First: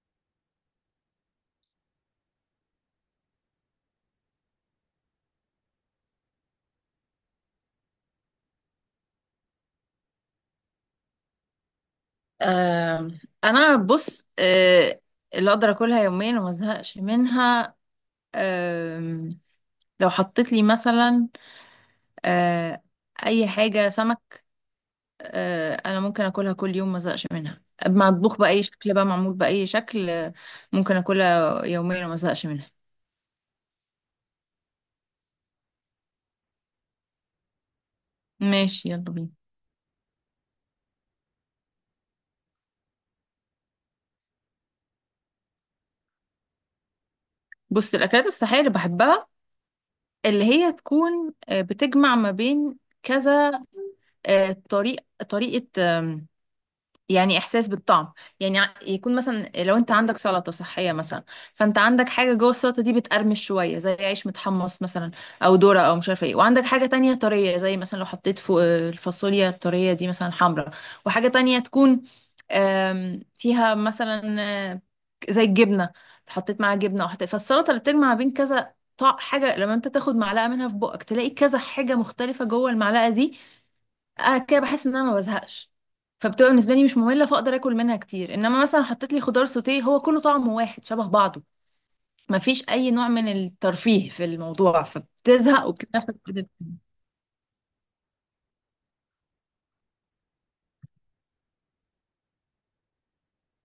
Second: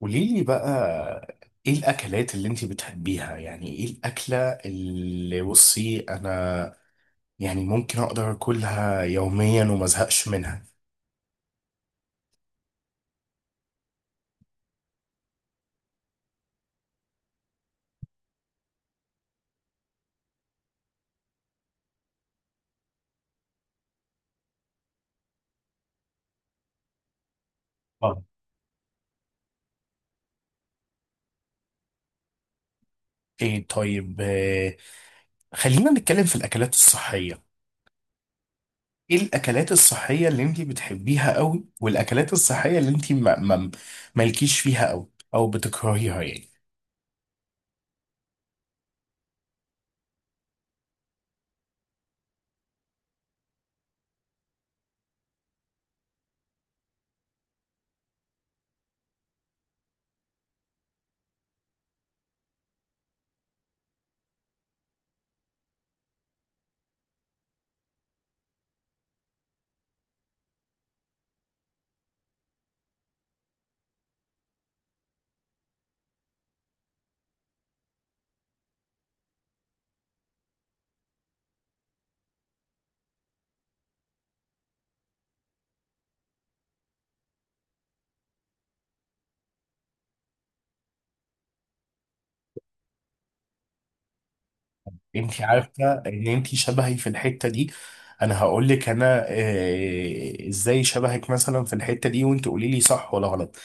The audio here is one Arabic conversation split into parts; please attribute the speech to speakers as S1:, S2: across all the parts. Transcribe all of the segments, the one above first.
S1: قولي لي بقى، ايه الاكلات اللي انت بتحبيها؟ يعني ايه الاكله اللي بصي انا يعني ممكن اقدر اكلها يوميا وما ازهقش منها؟
S2: آه انا بص اللي اقدر اكلها يوميا وما ازهقش منها. آه لو حطيت لي مثلا آه اي حاجه سمك. انا ممكن اكلها كل يوم ما ازهقش منها،
S1: آه.
S2: مطبوخ باي شكل بقى، معمول باي شكل ممكن اكلها يوميا وما ازهقش منها.
S1: ايه طيب، خلينا نتكلم في الاكلات الصحيه.
S2: ماشي، يلا
S1: ايه
S2: بينا.
S1: الاكلات الصحيه اللي انت بتحبيها قوي، والاكلات الصحيه اللي انت ما مالكيش فيها قوي او بتكرهيها يعني؟
S2: بص، الاكلات الصحيه اللي بحبها، اللي هي تكون بتجمع ما بين كذا آه، طريق طريقه، يعني احساس بالطعم. يعني يكون مثلا لو انت عندك سلطه صحيه مثلا، فانت عندك حاجه جوه السلطه دي بتقرمش شويه زي عيش متحمص مثلا، او ذره، او مش عارفه ايه، وعندك حاجه تانية طريه، زي مثلا لو حطيت فوق الفاصوليا الطريه دي مثلا حمراء، وحاجه تانية تكون فيها مثلا آه، زي الجبنه، حطيت معاها جبنه، او حطيت فالسلطه اللي بتجمع بين كذا حاجه، لما انت تاخد معلقه منها في بقك تلاقي كذا حاجه مختلفه جوه المعلقه دي. كده بحس ان انا ما بزهقش، فبتبقى بالنسبه لي مش ممله، فاقدر اكل منها كتير. انما مثلا حطيت لي خضار سوتيه هو كله طعمه واحد شبه بعضه، ما فيش اي نوع من الترفيه في الموضوع،
S1: انت
S2: فبتزهق
S1: عارفه
S2: وبتعرف.
S1: ان انت شبهي في الحته دي. انا هقول لك انا آه، ازاي شبهك مثلا في الحته دي وانت قولي لي صح ولا غلط.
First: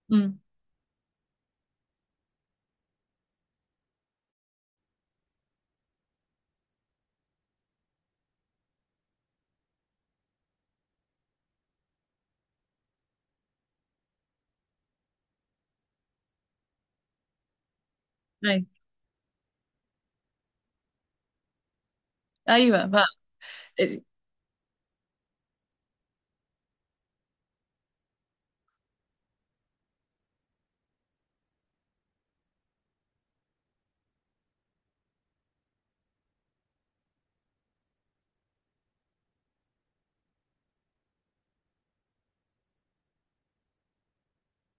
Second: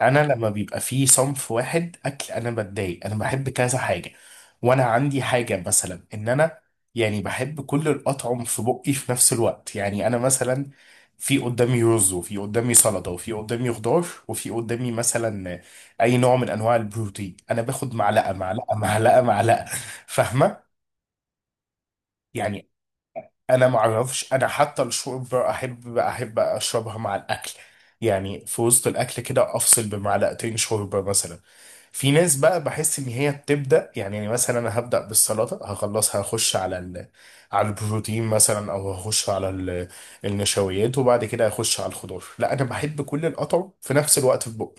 S1: انا
S2: امم.
S1: لما بيبقى في صنف واحد اكل انا بتضايق، انا بحب كذا حاجه. وانا عندي حاجه مثلا ان انا يعني بحب كل الاطعم في بقي في نفس الوقت. يعني انا مثلا في قدامي رز وفي قدامي سلطه وفي قدامي خضار وفي قدامي مثلا اي نوع من انواع البروتين، انا باخد معلقه
S2: ايوه.
S1: معلقه معلقه معلقه، فاهمه يعني؟
S2: ايوه بقى.
S1: انا ما اعرفش، انا حتى الشوربه احب اشربها مع الاكل، يعني في وسط الاكل كده افصل بمعلقتين شوربه مثلا. في ناس بقى بحس ان هي بتبدا، يعني مثلا انا هبدا بالسلطه هخلصها هخش على البروتين مثلا، او هخش على النشويات، وبعد كده هخش على الخضار. لا، انا بحب كل القطع في نفس الوقت في بقي.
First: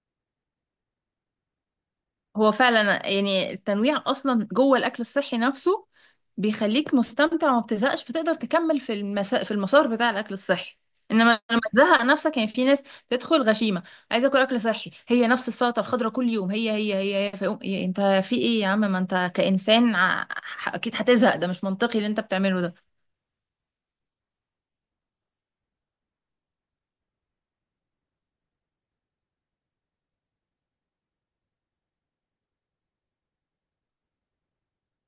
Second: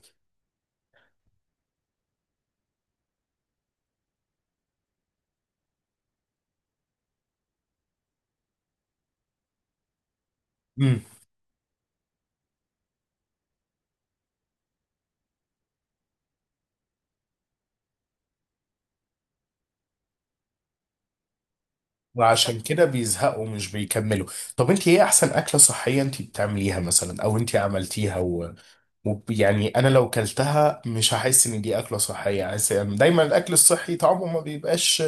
S2: هو فعلا يعني التنويع اصلا جوه الاكل الصحي نفسه بيخليك مستمتع وما بتزهقش، فتقدر تكمل في في المسار بتاع الاكل الصحي. انما لما تزهق نفسك، يعني في ناس تدخل غشيمه عايزه اكل اكل صحي، هي نفس السلطه الخضراء كل يوم، هي هي هي، هي. فيقوم يا انت في ايه يا عم، ما انت كانسان اكيد هتزهق، ده مش منطقي اللي انت
S1: وعشان
S2: بتعمله
S1: كده
S2: ده.
S1: بيزهقوا مش بيكملوا. طب انت ايه احسن اكلة صحية انت بتعمليها مثلا او انت عملتيها يعني انا لو كلتها مش هحس ان دي اكله صحيه؟ عايز يعني، دايما الاكل الصحي طعمه ما بيبقاش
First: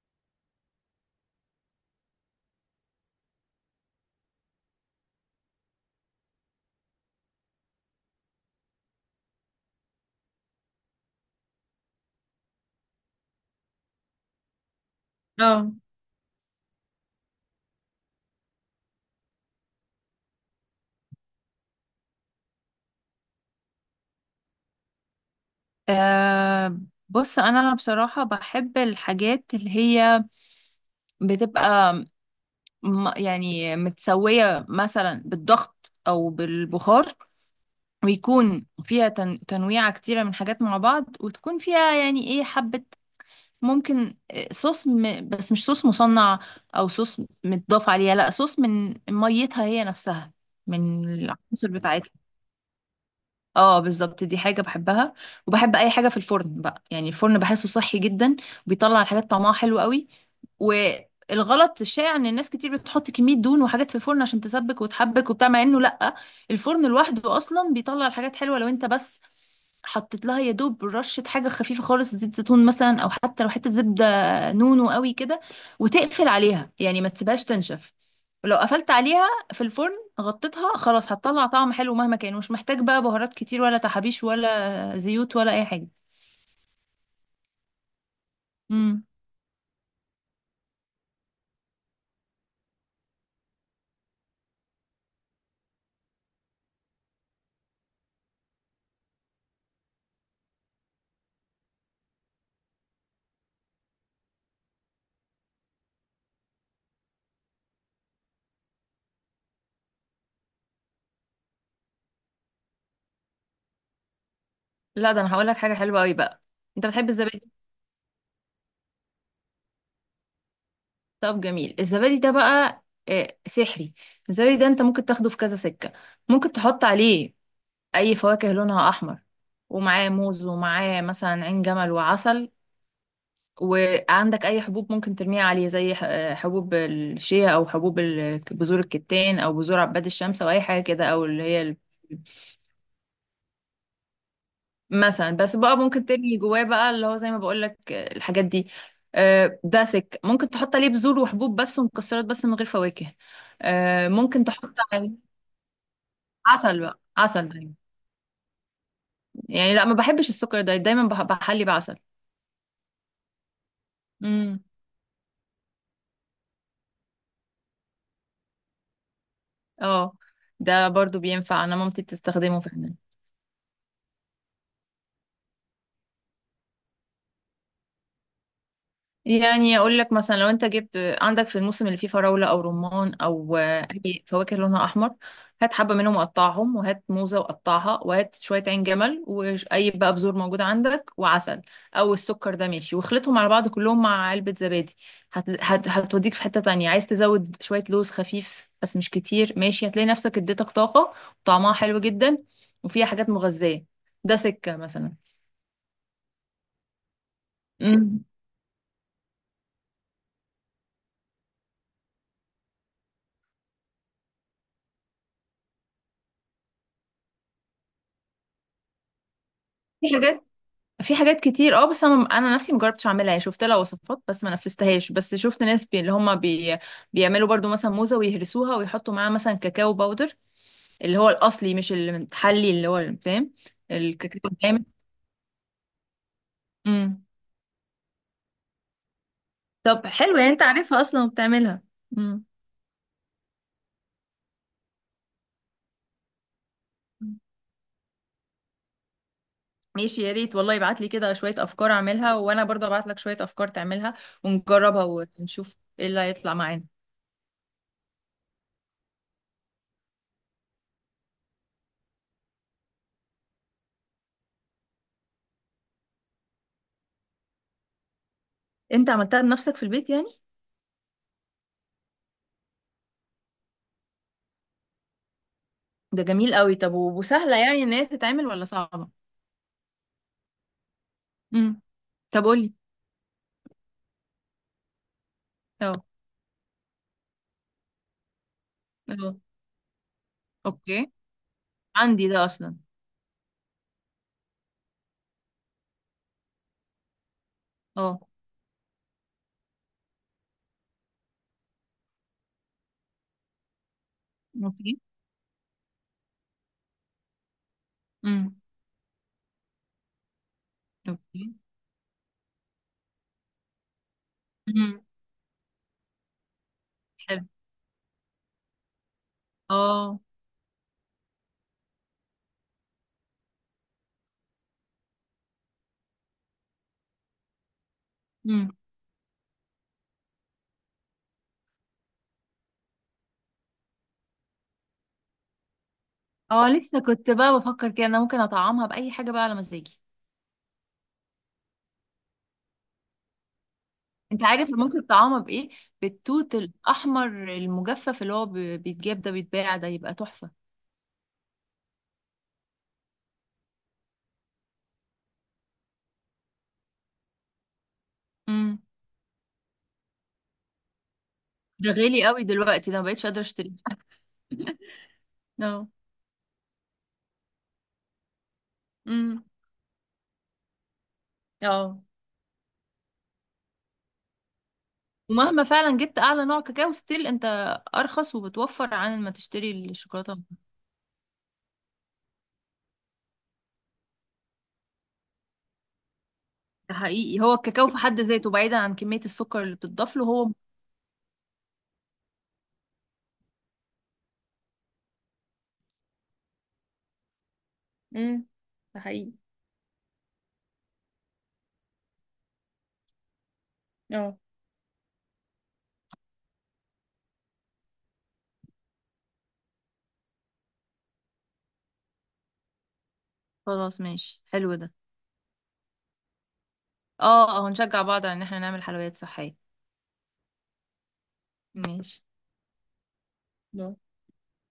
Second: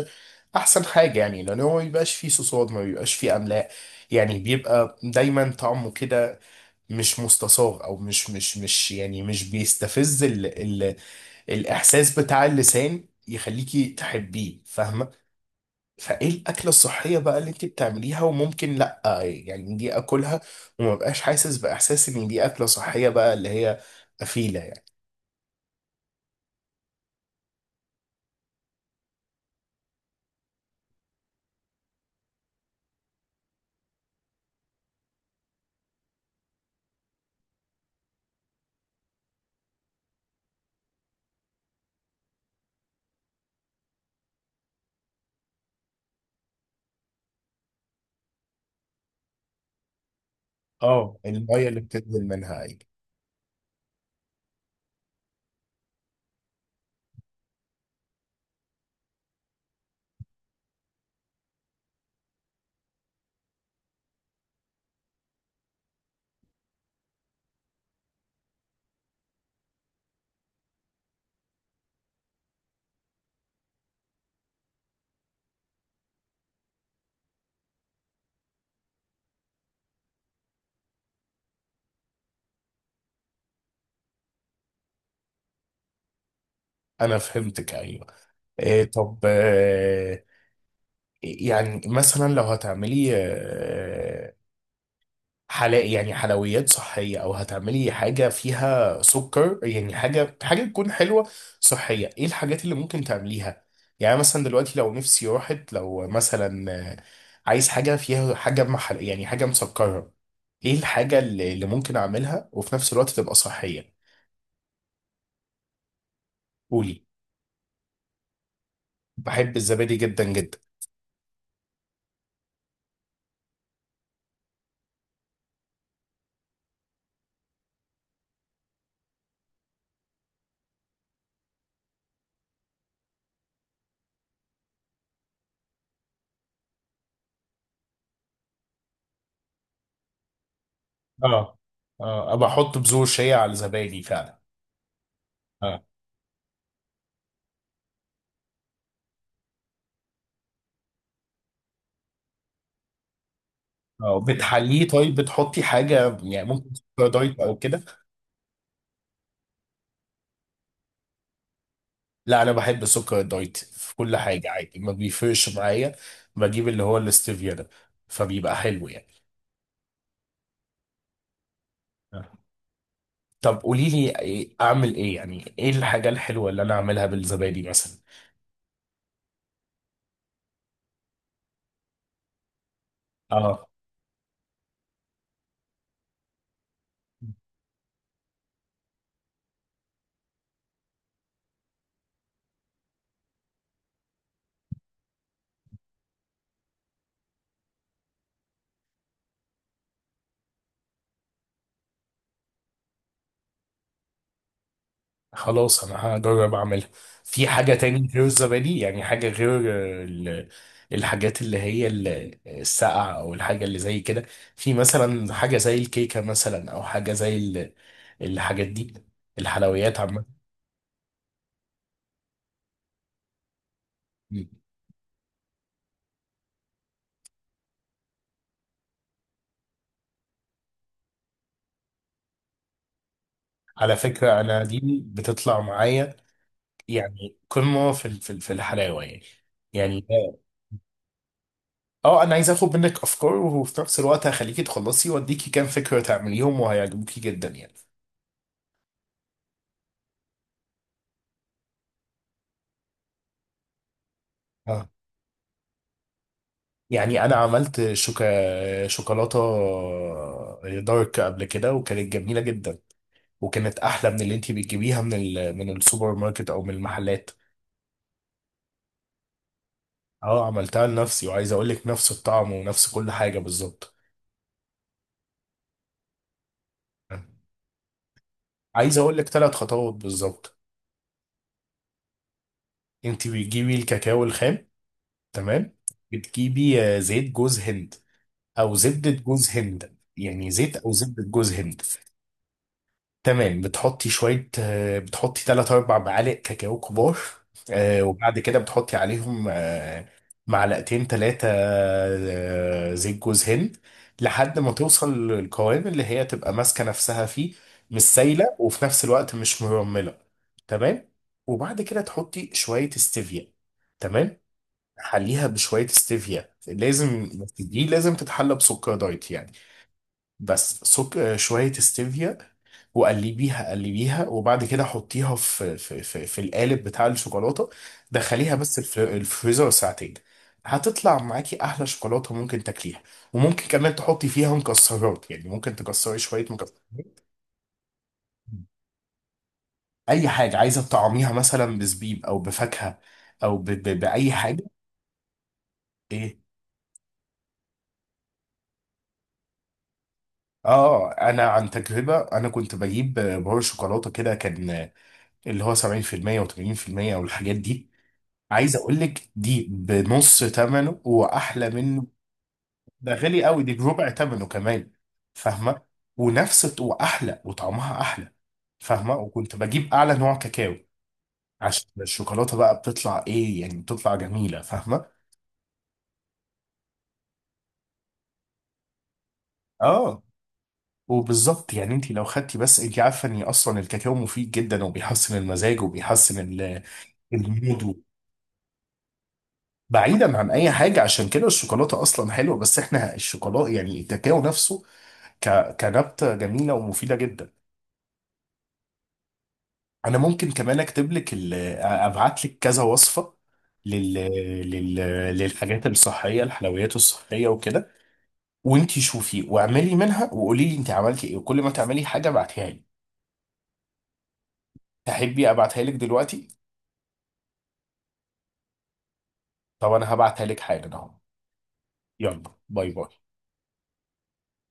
S1: احسن حاجه، يعني لان هو ما بيبقاش فيه صوصات، ما بيبقاش فيه املاح، يعني بيبقى دايما طعمه كده مش مستساغ، او مش مش مش يعني مش بيستفز ال ال الاحساس بتاع اللسان يخليكي تحبيه، فاهمه؟
S2: اه.
S1: فايه الاكله الصحيه بقى اللي انت بتعمليها وممكن لا يعني دي اكلها وما بقاش حاسس باحساس ان دي اكله صحيه بقى، اللي هي افيله يعني؟
S2: آه، بص، انا بصراحة بحب الحاجات اللي هي بتبقى يعني متسوية مثلا بالضغط أو بالبخار، ويكون فيها تنويعة كتيرة من حاجات مع بعض، وتكون فيها يعني ايه حبة، ممكن صوص بس مش صوص مصنع أو صوص متضاف عليها، لا، صوص من ميتها هي نفسها، من
S1: اه، الميه
S2: العناصر
S1: اللي
S2: بتاعتها.
S1: بتنزل منها، ايوه.
S2: اه بالظبط، دي حاجة بحبها. وبحب أي حاجة في الفرن بقى، يعني الفرن بحسه صحي جدا، وبيطلع الحاجات طعمها حلو قوي. والغلط الشائع ان الناس كتير بتحط كمية دهون وحاجات في الفرن عشان تسبك وتحبك وبتاع، مع انه لا، الفرن لوحده اصلا بيطلع الحاجات حلوة، لو انت بس حطيت لها يا دوب رشة حاجة خفيفة خالص، زيت زيتون مثلا، او حتى لو حتة زبدة نونو قوي كده، وتقفل عليها يعني ما تسيبهاش تنشف. لو قفلت عليها في الفرن غطيتها، خلاص هتطلع طعم حلو مهما كان، مش محتاج بقى بهارات كتير ولا تحابيش ولا زيوت ولا اي حاجة.
S1: انا فهمتك، ايوه. إيه
S2: امم.
S1: طب، يعني مثلا لو هتعملي حلا، يعني حلويات صحية، أو هتعملي حاجة فيها سكر، يعني حاجة تكون حلوة صحية، إيه الحاجات اللي ممكن تعمليها؟ يعني مثلا دلوقتي لو نفسي راحت، لو مثلا عايز حاجة فيها حاجة محل، يعني حاجة مسكرة، إيه الحاجة اللي ممكن أعملها وفي نفس الوقت تبقى صحية؟
S2: لا، ده انا هقول لك حاجة حلوة قوي بقى. انت
S1: قولي.
S2: بتحب الزبادي؟
S1: بحب الزبادي جدا جدا.
S2: طب جميل، الزبادي ده بقى سحري. الزبادي ده انت ممكن تاخده في كذا سكة. ممكن تحط عليه اي فواكه لونها احمر، ومعاه موز، ومعاه مثلا عين جمل وعسل. وعندك اي حبوب ممكن ترميها عليه، زي حبوب الشيا، او حبوب بذور الكتان، او بذور عباد الشمس، او اي حاجة كده، او اللي
S1: اه.
S2: هي البذور
S1: اه، أبقى أحط بذور شيا على الزبادي فعلا.
S2: مثلا. بس بقى
S1: اه.
S2: ممكن تبني جواه بقى اللي هو زي ما بقول لك الحاجات دي. داسك ممكن تحط عليه بذور وحبوب بس ومكسرات بس من غير فواكه.
S1: أه،
S2: ممكن تحط
S1: بتحليه؟ طيب
S2: عليه
S1: بتحطي حاجة، يعني ممكن
S2: عسل بقى،
S1: سكر دايت
S2: عسل
S1: أو
S2: دايما
S1: كده؟
S2: يعني. لا، ما بحبش السكر ده، دايما بحلي بعسل.
S1: لا، انا بحب السكر الدايت في كل حاجه
S2: امم.
S1: عادي ما بيفرقش معايا. بجيب اللي هو الاستيفيا ده، فبيبقى حلو يعني.
S2: اه ده برضو بينفع، انا مامتي بتستخدمه فعلا.
S1: طب قولي لي إيه- اعمل ايه، يعني ايه الحاجه الحلوه اللي انا اعملها بالزبادي مثلا؟
S2: يعني اقول لك مثلا لو انت جبت عندك في الموسم اللي فيه فراوله او رمان او
S1: اه.
S2: اي فواكه لونها احمر، هات حبه منهم وقطعهم، وهات موزه وقطعها، وهات شويه عين جمل، واي بقى بذور موجود عندك، وعسل او السكر ده ماشي، واخلطهم على بعض كلهم مع علبه زبادي. هتوديك في حته تانية. عايز تزود شويه لوز خفيف بس مش كتير ماشي، هتلاقي نفسك اديتك طاقه وطعمها حلو جدا وفيها حاجات مغذيه. ده سكه مثلا.
S1: خلاص انا هجرب اعملها. في حاجه تاني
S2: مم.
S1: غير الزبادي؟ يعني حاجه غير آه، ال- الحاجات اللي هي الساقعه، او الحاجه اللي زي كده، في مثلا حاجه زي الكيكه مثلا، او حاجه زي الحاجات دي، الحلويات
S2: في
S1: عامه.
S2: حاجات في حاجات كتير، اه، بس انا نفسي مجربتش اعملها. يعني شفت لها وصفات بس ما نفذتهاش، بس شفت ناس اللي هم بيعملوا برضو مثلا موزه ويهرسوها ويحطوا معاها مثلا كاكاو باودر، اللي هو الاصلي مش المتحلي اللي هو، فاهم؟
S1: على
S2: الكاكاو
S1: فكرة أنا
S2: الجامد.
S1: دي بتطلع معايا،
S2: امم.
S1: يعني قمة في الحلاوة يعني. يعني.
S2: طب حلو، يعني انت عارفها اصلا وبتعملها.
S1: اه، أنا
S2: امم.
S1: عايز آخد منك أفكار، وفي نفس الوقت هخليكي تخلصي وأديكي كام فكرة تعمليهم وهيعجبوكي جدا يعني.
S2: ماشي، يا ريت والله ابعت لي كده شويه افكار اعملها، وانا برضو ابعت لك شويه افكار تعملها
S1: اه.
S2: ونجربها ونشوف ايه اللي هيطلع معانا.
S1: يعني أنا عملت شوكولاتة دارك قبل كده وكانت جميلة جدا، وكانت أحلى من اللي أنتي بتجيبيها من ال من السوبر ماركت أو من المحلات.
S2: انت عملتها بنفسك في البيت يعني؟
S1: اه، عملتها لنفسي، وعايز أقول لك نفس الطعم ونفس كل حاجة بالظبط.
S2: ده جميل قوي. طب وسهله يعني ان هي تتعمل ولا
S1: عايز
S2: صعبه؟
S1: اقول لك ثلاث خطوات بالظبط.
S2: امم. طب قولي.
S1: انت بتجيبي الكاكاو الخام، تمام.
S2: اه.
S1: بتجيبي زيت جوز هند او زبدة
S2: اه.
S1: جوز هند، يعني زيت او
S2: اوكي،
S1: زبدة جوز هند.
S2: عندي ده اصلا.
S1: تمام، بتحطي شوية، بتحطي 3 4 معالق كاكاو كبار،
S2: اه.
S1: وبعد كده بتحطي عليهم معلقتين ثلاثة زيت جوز هند، لحد ما
S2: اوكي.
S1: توصل للقوام اللي هي تبقى ماسكة نفسها فيه، مش سايلة
S2: امم.
S1: وفي نفس الوقت مش مرملة. تمام.
S2: اوكي.
S1: وبعد كده تحطي شوية استevia، تمام.
S2: امم.
S1: حليها بشوية ستيفيا لازم.
S2: حلو.
S1: دي لازم تتحلى بسكر دايت يعني.
S2: اه.
S1: بس سك... آه، شوية ستيفيا، وقلبيها قلبيها، وبعد كده حطيها في القالب بتاع الشوكولاتة. دخليها
S2: امم.
S1: بس الفريزر ساعتين، هتطلع معاكي أحلى شوكولاتة ممكن تاكليها. وممكن كمان تحطي فيها مكسرات، يعني ممكن تكسري شوية
S2: اه، لسه
S1: مكسرات.
S2: كنت بقى بفكر كده انا ممكن اطعمها باي حاجه بقى على مزاجي.
S1: أي حاجة عايزة تطعميها، مثلا بزبيب أو بفاكهة أو بأي
S2: انت
S1: حاجة.
S2: عارف ممكن تطعمها بايه؟
S1: إيه؟
S2: بالتوت الاحمر المجفف، اللي هو بيتجاب ده، بيتباع ده، يبقى تحفه.
S1: اه، انا عن تجربه انا كنت بجيب بار شوكولاته كده كان اللي هو 70% و80% او الحاجات دي. عايز
S2: امم.
S1: اقول لك دي بنص ثمنه واحلى
S2: ده
S1: منه.
S2: غالي قوي دلوقتي، ده ما
S1: ده
S2: بقتش قادره
S1: غالي قوي،
S2: اشتري.
S1: دي بربع ثمنه كمان، فاهمه؟
S2: اه.
S1: ونفس واحلى، وطعمها احلى، فاهمه؟
S2: امم.
S1: وكنت بجيب اعلى نوع كاكاو عشان
S2: اه.
S1: الشوكولاته بقى بتطلع ايه، يعني بتطلع جميله، فاهمه؟
S2: ومهما فعلا جبت اعلى نوع كاكاو، ستيل انت ارخص وبتوفر عن ما تشتري
S1: اه.
S2: الشوكولاته.
S1: وبالظبط، يعني انت لو خدتي بس، انت عارفه ان اصلا الكاكاو مفيد جدا وبيحسن المزاج وبيحسن
S2: ده حقيقي، هو الكاكاو في
S1: الهدوء،
S2: حد ذاته، بعيدا عن كمية السكر اللي بتضاف له،
S1: بعيدا عن
S2: هو.
S1: اي حاجه، عشان كده الشوكولاته اصلا حلوه. بس احنا الشوكولاته يعني الكاكاو نفسه، ك... كنبته جميله ومفيده جدا.
S2: امم. ده حقيقي.
S1: انا ممكن كمان اكتب لك ابعت لك كذا وصفه لل...
S2: اه.
S1: لل... للحاجات الصحيه، الحلويات الصحيه وكده، وانتي شوفي واعملي منها وقولي لي انت عملتي ايه، وكل ما تعملي حاجه ابعتيها لي.
S2: خلاص ماشي، حلو ده.
S1: تحبي ابعتها لك دلوقتي؟
S2: اه. اه، هنشجع بعض على ان احنا نعمل حلويات صحية.
S1: طب انا هبعتها لك حالا اهو.
S2: ماشي.
S1: يلا، باي باي.